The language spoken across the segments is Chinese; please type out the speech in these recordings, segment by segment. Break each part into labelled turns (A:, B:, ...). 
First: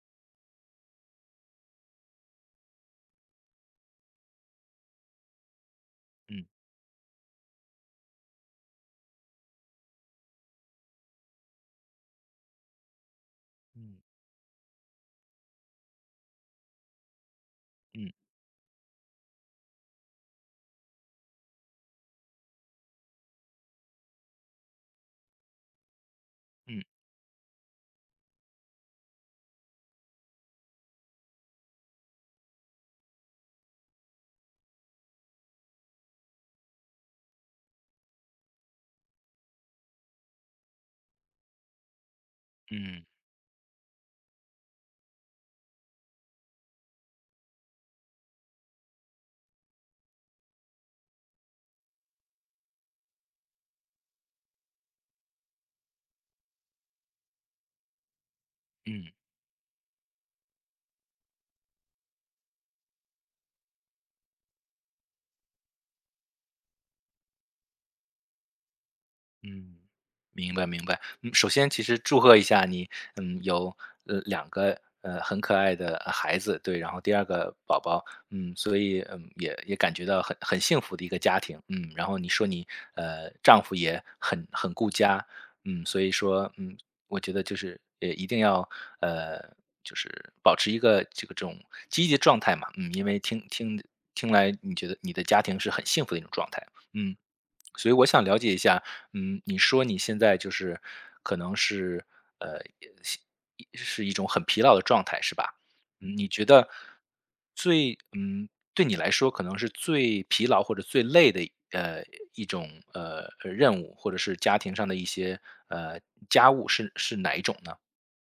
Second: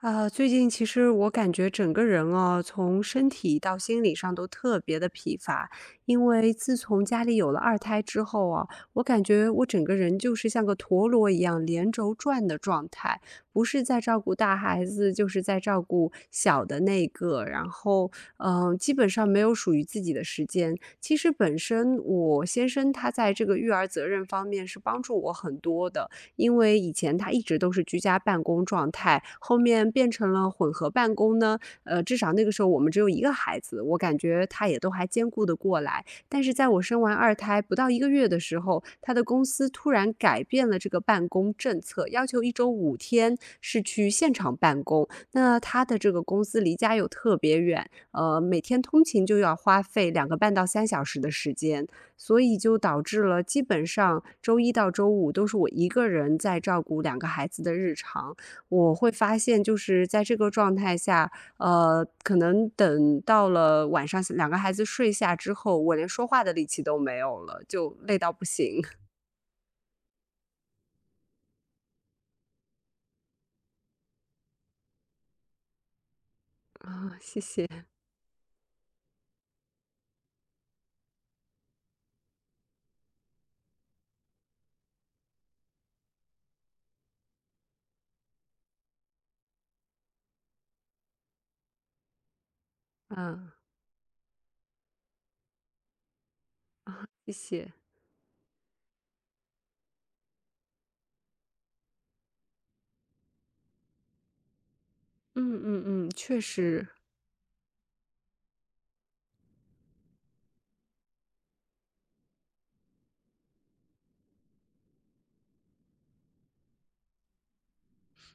A: 啊，最近其实我感觉整个人哦，从身体到心理上都特别的疲乏。因
B: 嗯
A: 为自从家里有了二胎之后啊，我感觉我整个人就是像个陀螺一样连轴转的状态，不是在
B: 嗯
A: 照顾大孩子，就是在照顾小的那个。然后，
B: 嗯
A: 基本上没有属于自己的时间。其实本身我先生他在这个育儿责任方面是帮助我很多的，因为
B: 嗯
A: 以前他一直都是居家办公状态，后面变成了混合办公呢，至少那个时候我们只有一个孩子，我感觉他也都还兼顾得过来。但是在我生完二胎不到一个月的时候，他的公司突然改变了这个办公政策，要求
B: 嗯
A: 一周五
B: 嗯，
A: 天是去现场办公。那他的这个公司离家又特别远，每天通勤就要花费2个半到3小时的时间。所以就导致了基本上周一到周五都是我一个人在照顾两个孩子的日常。我会
B: 嗯
A: 发现就是在这个状态下，可能等到了晚上两个孩子睡下之后，我连说话的力气都没有了，就累到不行。
B: 嗯，明白明白。嗯，首先其实祝贺一下你，嗯，有两个很可爱的孩子，对，然后第
A: 啊，
B: 二
A: 谢
B: 个
A: 谢，
B: 宝宝，嗯，所以也感觉到很幸福的一个家庭，嗯，然后你说你丈夫也很顾家，嗯，所以说嗯，我觉得就是也一定要呃就是保持一个这个这种积极的状态嘛，嗯，因为听
A: 嗯，
B: 听听来你觉得你的家庭是很幸福的一种状态，嗯。
A: 谢谢。
B: 所以我想了解一下，嗯，你说你现在就是可能呃，是是一种很疲劳的状态，是
A: 嗯
B: 吧？
A: 嗯嗯，
B: 嗯，你
A: 确
B: 觉得
A: 实。
B: 最嗯，对你来说可能是最疲劳或者最累的呃一种任务，或者是家庭上的一些呃家务是哪一种呢？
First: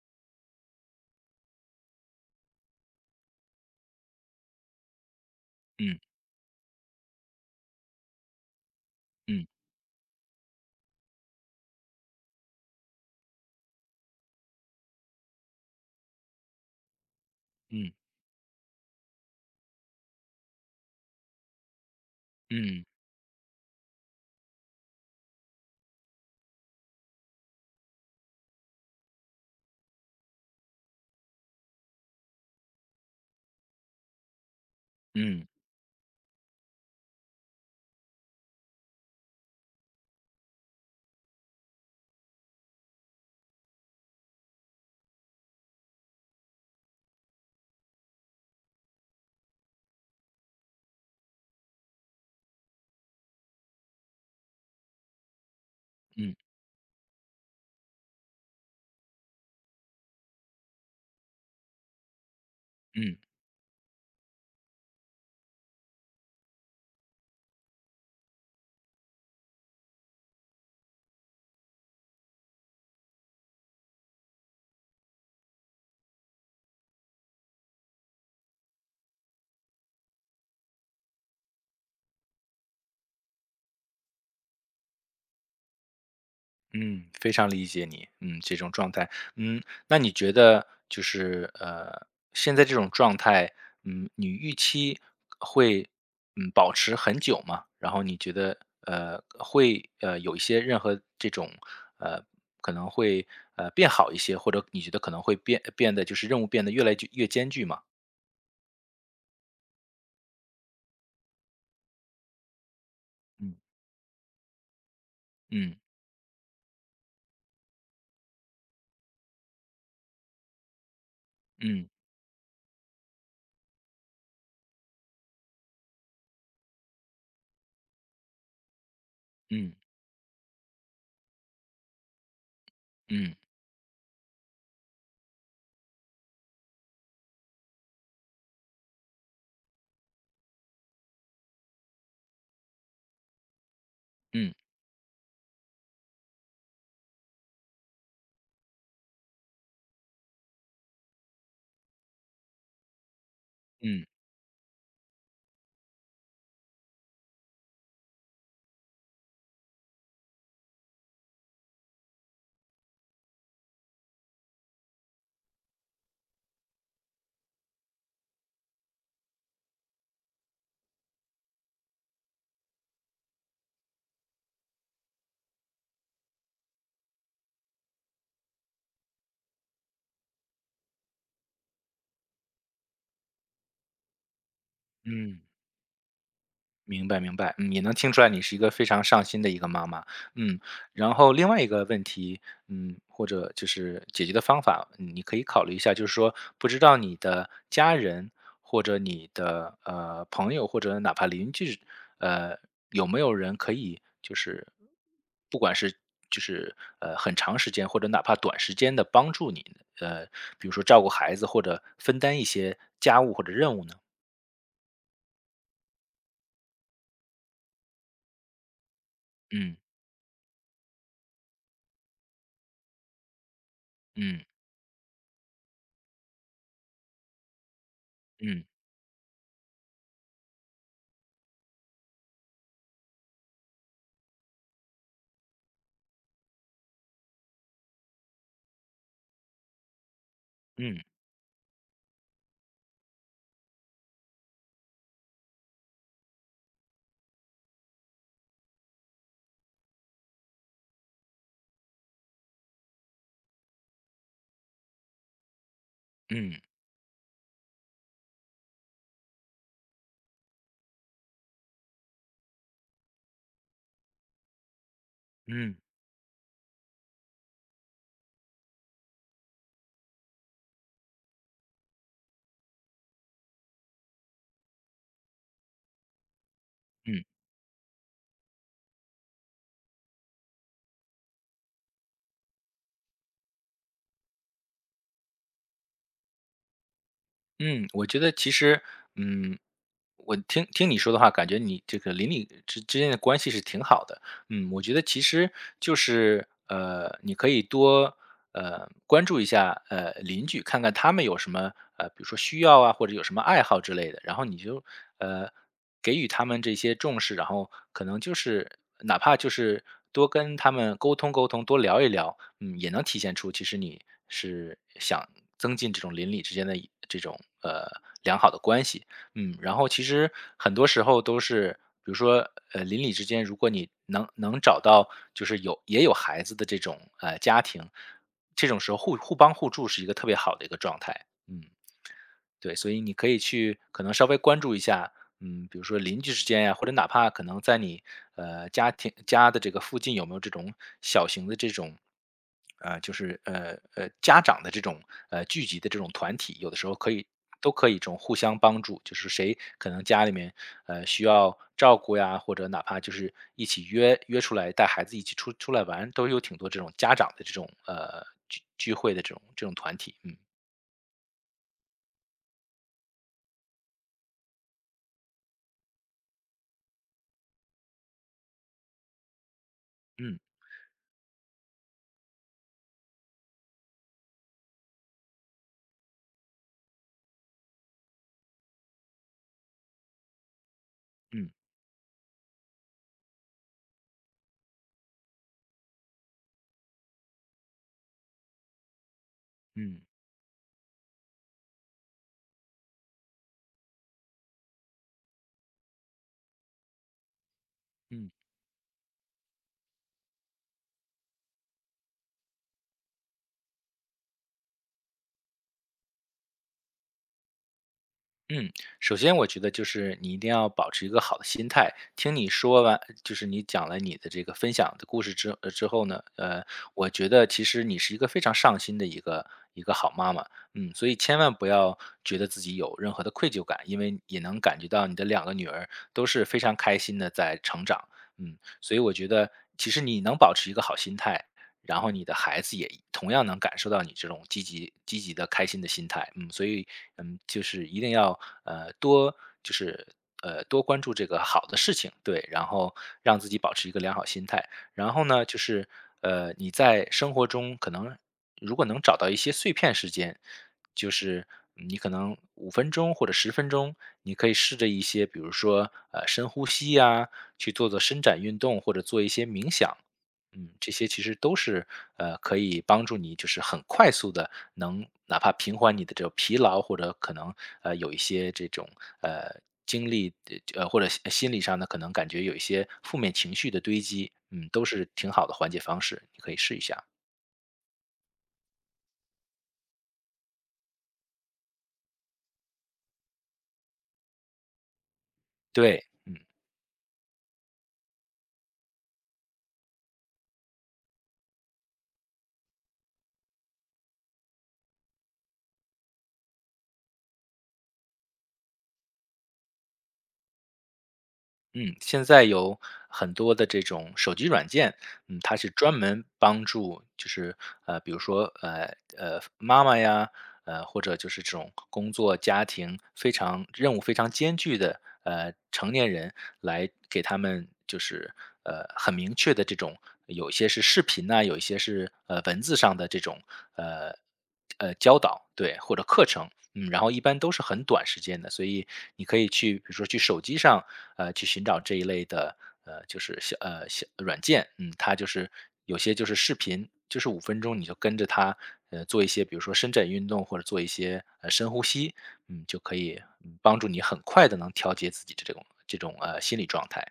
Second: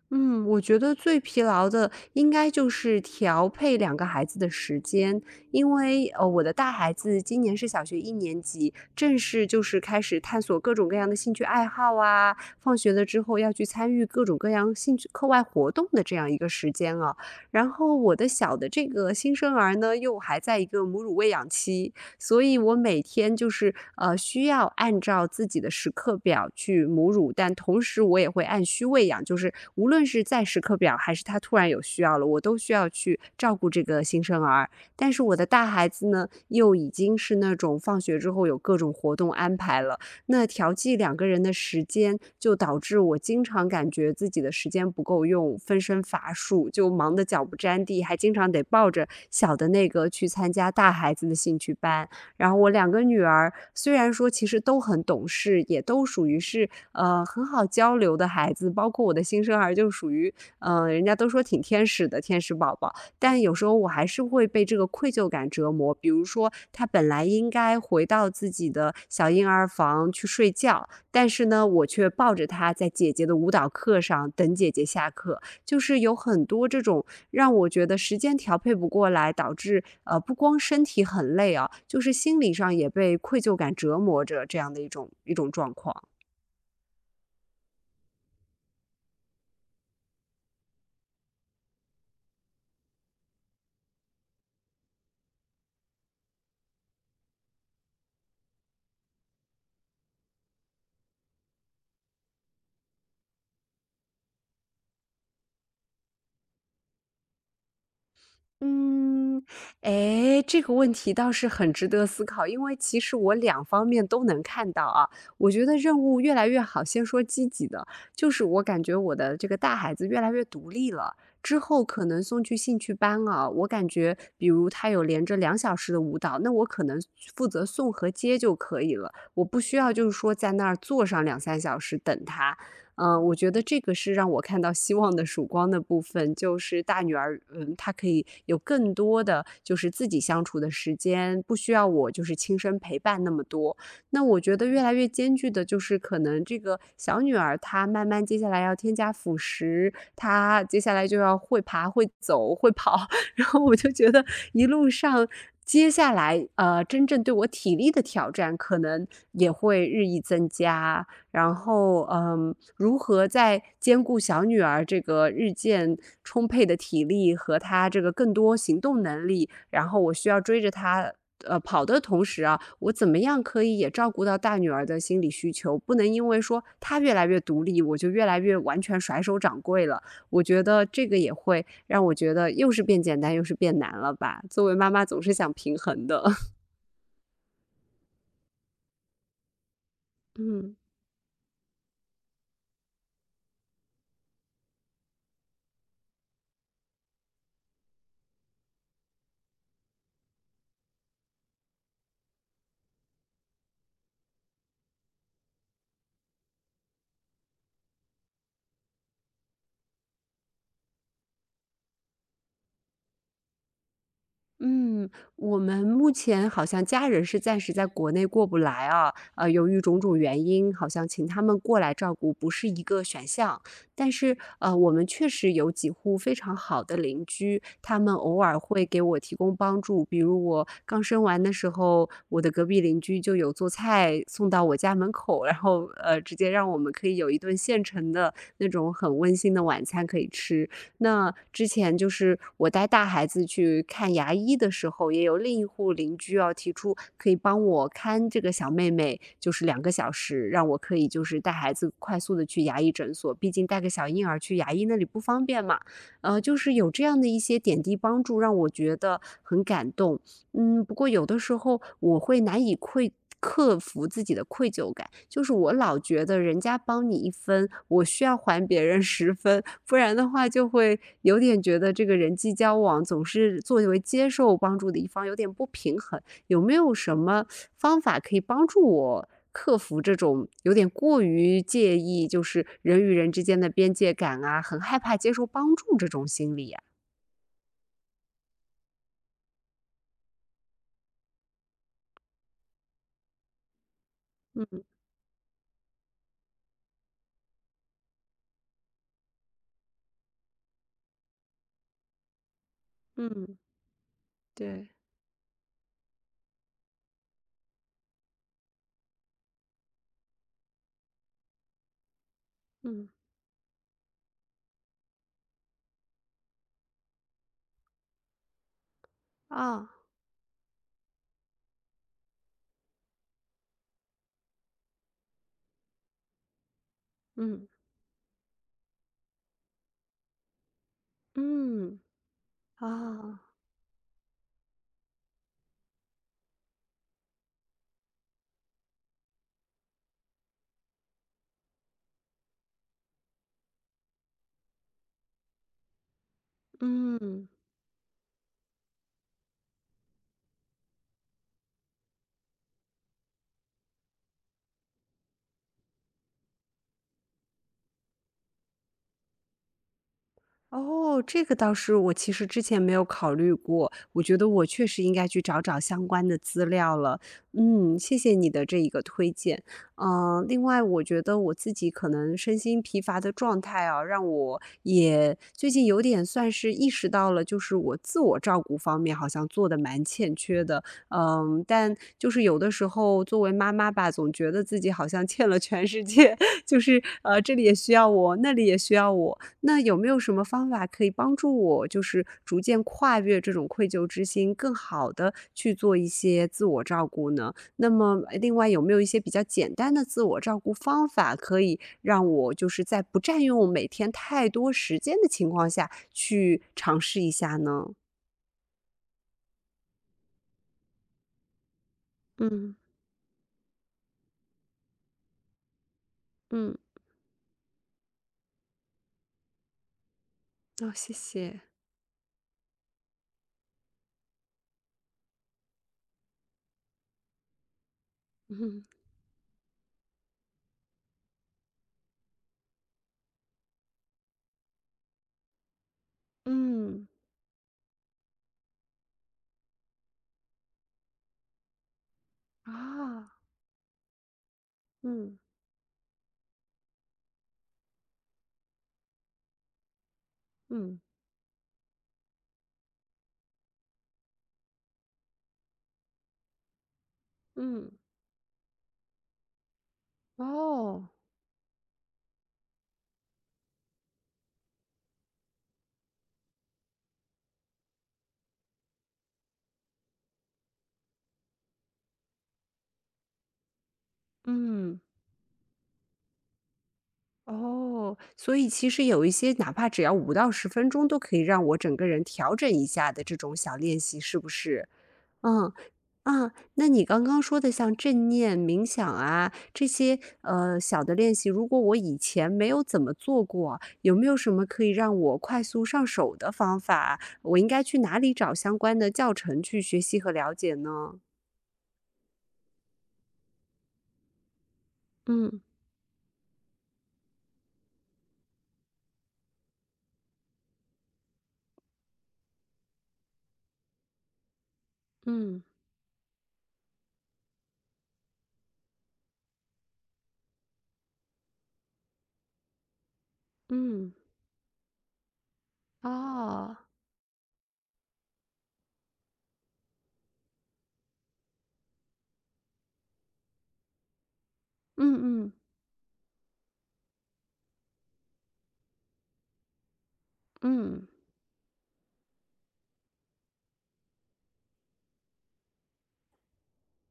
A: 嗯，我觉得最疲劳的应该就是调配两个孩子的时间，因为我的大孩子今年是小学一年级，正式
B: 嗯
A: 就是开始探索各种各样的兴趣爱好啊，放学了之后要去参与各种各样兴趣课外活动的这样一个时间啊。然
B: 嗯
A: 后我的小的这个新生儿呢，又还在一个母乳喂养期，所以我
B: 嗯
A: 每天就是需要按照自己的时刻表去母乳，但同时我也会按需喂养，就是无论是在时刻表还是他突然有需要了，我都需要去照顾这个新生儿。但是我的
B: 嗯
A: 大孩子呢，又已经是那种放学之后有各种活动安排了，那调剂两个人的时间，就导致我经常感觉自己的时间不够用，分身乏术，就忙得脚不沾地，还经常得抱着小的那个去参加大孩子的兴趣班。然后我两个女儿虽然说其实都很懂事，也都属
B: 嗯嗯
A: 于
B: 嗯
A: 是很好交流的孩子，包括我的新生儿就属于人家都说挺天使的天使宝宝，
B: 嗯。
A: 但有时候我还是会被这个愧疚感折磨。比如说，他本来应该回到自己的小婴儿房去睡觉，但是呢，我却抱着他在姐姐的舞蹈课上等姐姐下课，就是有很多这种让我觉得时间调配不过来，导致不光身体很累啊，就是心理上也被愧疚感折磨着这样的一种状况。
B: 嗯，非常理解你，嗯，这种状态，嗯，那你觉得就是现在这种状态，嗯，你预期会保持很久吗？然后你觉得会有一些任何这种呃可能会变好一些，或者你觉得可能会变得就是任务变得越来越艰巨吗？
A: 嗯，哎，这个问题倒是很值得思考，因为其实我
B: 嗯
A: 两方面都能看到啊。我觉得
B: 嗯
A: 任务越来越好，先说积极的，就是我感觉我的这个大孩子越来越独立了，之后
B: 嗯
A: 可能送去兴趣班啊，我感觉比如他有连着2小时的舞蹈，那我可能负责送和接就可以了，我不
B: 嗯
A: 需要就是说在那儿坐上两三小时等他。嗯，
B: 嗯
A: 我
B: 嗯
A: 觉得这个是让我看到希望的曙光的部分，就是大女儿，嗯，她可以有更多的就是自己相处的时间，不需要我就是亲身陪伴那么多。那我
B: 嗯
A: 觉得越来越艰巨的就是，可能这个小女儿她慢慢接下来要添加辅食，她接下来就要会爬、会走、会跑，然后我就
B: 嗯
A: 觉得一路上。接下来，真正对我体力的挑战可能也会日益增加。然后，嗯，如何在兼顾小女儿这个日渐充沛的体力和她这个更多行动能力，然后我需要追着她，跑的同时啊，我怎么样可以也照顾到大女儿的心理需求？不能因为说她越来越独立，我就越来越完全甩手掌柜了。我觉得这个也会让我觉得又是变简单又是变难了吧？作为妈妈总是
B: 嗯。
A: 想平衡的，
B: 明白明白，嗯，也能听出来你是一个非常上心的一个妈妈，嗯，
A: 嗯。
B: 然后另外一个问题，嗯，或者就是解决的方法，你可以考虑一下，就是说，不知道你的家人或者你的朋友或者哪怕邻居，呃，有没有人可以就是不管是就是很长时间或者哪怕短时间的帮助你，呃，比如说照顾孩子或者分担一些家务或者任务呢？
A: 嗯，我们目前好像家人是暂时在国内过不来啊，由
B: 嗯
A: 于种种原因，好像请他们过来照顾不是一个选项。但是，
B: 嗯
A: 我们确实有几户非常好的邻居，他们偶尔
B: 嗯
A: 会给我提供帮助。比如我刚生完的时候，我的隔壁邻居就有做菜送到我家门口，然后直接让我们可以有一顿现成的那种很温馨的晚餐可以吃。
B: 嗯
A: 那之前就是我带大孩子去看牙医的时候，也有另一户邻居要提出可以帮我看这个小妹妹，就是2个小时，让我可以就是带孩子快速的去牙医诊所，毕竟带个小婴儿去牙医那里不方便嘛。就
B: 嗯
A: 是有这样的一些点滴帮助，让我觉得很感动。嗯，不过有的时候我会难以克服自己的愧疚感，就是我
B: 嗯。
A: 老觉得人家帮你一分，我需要还别人十分，不然的话就会有点觉得这个人际交往总是作为接受帮助的一方有点不平衡。有没有什
B: 嗯
A: 么方法可以帮助我克服这种有点过于介意，就是人与人之间的边界感啊，很害怕接受帮助这种心理啊？
B: 嗯，我觉得其实，嗯，我听你说的话，感觉你这个邻里之间的关系是挺好的。嗯，我
A: 嗯
B: 觉得其实就是你可以多关注一下邻居，看看他们有什么比如说需要啊，或者有什么
A: 嗯，
B: 爱好之类的，然后你就
A: 对，
B: 呃给予他们这些重视，然后可能就是哪怕就是多跟他们沟通沟通，多聊一聊，嗯，也能
A: 嗯，
B: 体现出其实你是想增进这种邻里之间的一这种良好的关系。嗯，然后
A: 啊，
B: 其实很多时候都是，比如说，邻里之间，如果你能找到就是有也有孩子的这种家
A: 嗯。
B: 庭，这种时候互帮互助是一个特别好的一个状态。嗯，
A: 嗯，
B: 对，所以你可以
A: 啊，
B: 去可能稍微关注一下，比如说邻居之间呀，或者哪怕可能在你家庭家的这个附近，有没有这种小型的这种，就是家长的这种聚集的这种团体，有的时候可以
A: 嗯，
B: 都可以这种互相帮助，就是谁可能家里面需要照顾呀，或者哪怕就是一起约出来带孩子一起出来玩，都有挺多这种家长的这种聚会的这种团体，嗯
A: 哦，这个倒是我其实之前没有考虑过，我觉得我确实应该去找找相关的资料了。嗯，谢谢你的这一个推荐。
B: 嗯
A: 另外我觉得我自己可能身心疲乏的状态啊，让我也最近有点算是意识到了，就是我自我照顾方面好像做的蛮欠缺的。
B: 嗯
A: 嗯，但就是有的时候作为妈妈吧，总觉得自己好像欠了全世界，就是这里也需要我，那里也需要我。那有
B: 嗯
A: 没有什么方法可以帮助我，就是逐渐跨越这种愧疚之心，更好的去做一些自我照顾呢？那么，
B: 嗯。
A: 另外有没有一些比较简单的自我照顾方法，可以让我就是在不占用每天太多时间的情况下去尝试一下呢？
B: 嗯，首先我觉得就是你一定要保持一个好的心态。听你
A: 嗯
B: 说完，就是你讲了你的这个分享的故事之后呢，
A: 嗯，
B: 我觉得其实你是一个非常上心的一个好妈妈，嗯，
A: 哦，
B: 所
A: 谢
B: 以千万
A: 谢，
B: 不要觉得自己有任何的愧疚感，因为也能感觉到你的两个女儿都是非常开心的在成长，嗯，
A: 嗯
B: 所以我觉得其实你能保持一个好心态，然后你的孩子也同样能感受到你这种积极、积极的、开心的心态。嗯，所以
A: 嗯
B: 嗯，就是一定要多就是多关注这个好的事情，对，然后
A: 啊，
B: 让自己保持一个良好心态。然后
A: 嗯
B: 呢，就是你在生活中可能如果能找到一些碎片时间，
A: 嗯
B: 就是你可能五分钟或者10分钟，你可以试着一些，比如说深呼吸呀、去做
A: 嗯，
B: 做伸展运动，或者做一些冥想，嗯，这些
A: 哦，
B: 其实都是，可以帮助你就是很快速的能哪怕平缓你的这个疲劳，或者可能，有一些这种，呃，经历或者心理上呢，可能感觉有一些负面情绪的堆积，嗯，都
A: 嗯。
B: 是挺好的缓解方式，你可以试一下。
A: 哦，所以其实有一些哪怕只要5到10分钟，都可以让我整个人调整一下的这种小练习，是不是？嗯，
B: 对。
A: 啊，那你刚刚说的像正念冥想啊，这些，小的练习，如果我以前没有怎么做过，有没有什么可以让我快速上手的方法？我应该去哪里找相关的教程去学习和了解呢？
B: 嗯，现在有很多的这种手机软件，嗯，它
A: 嗯
B: 是专门帮助，就是比如说妈妈呀，或者就是这种工作家庭非常任务非常艰巨的
A: 嗯
B: 成年人，来给他们就是很明确的这种，有一些是视频呐、有一些是文字上的这种
A: 嗯，
B: 呃教导，对，或者课程，
A: 哦，
B: 嗯，然后一般都是很短时间的，所以你可以去，比如说去手机上，去寻找这一类的，就是小软件，嗯，它就
A: 嗯
B: 是
A: 嗯
B: 有些就是视频，就是五分钟你就跟着它，做一些比如说伸展运动或者做一
A: 嗯。
B: 些深呼吸，嗯，就可以帮助你很快的能调节自己的这种心理状态。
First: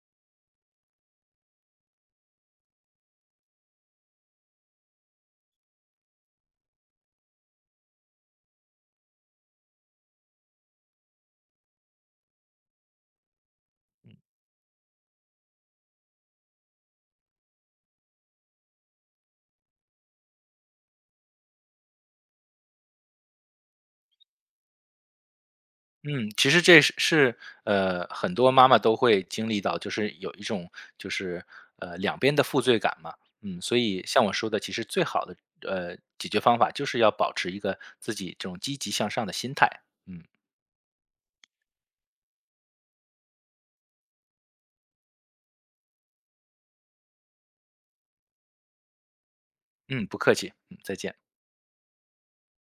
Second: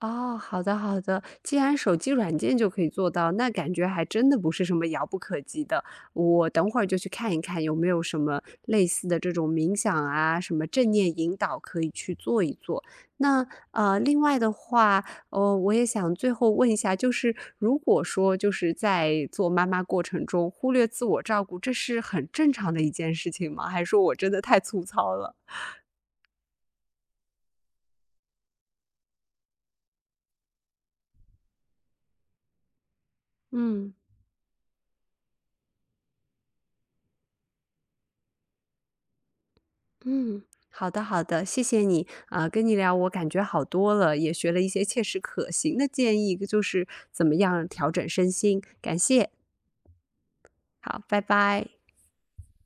A: 哦，好的好的，既然手机软件就可以做到，那感觉还真的不是什么遥不可及的。我等会儿就去看一看有没有什么类似的这种冥想啊，什么正念引导可以去做一做。那另外的话，我也想最后问一下，就是如果说就是在做妈妈过程中忽略自我照顾，这是很正常的一件事情吗？还是说我真的太粗糙了？
B: 嗯，其实这是，很多妈妈都会经历到，就是有一种就是，两边的负罪感嘛。嗯，所
A: 嗯。
B: 以像我说的，其实最好的，解决方法就是要保持一个自己这种积极向上的心态。嗯，
A: 嗯，好的好的，谢谢你啊，跟你聊我感觉好多了，也学了一些切实可行的建议，就是怎么样调整身心，感谢，
B: 嗯，不客气，嗯，再
A: 好，
B: 见。
A: 拜拜。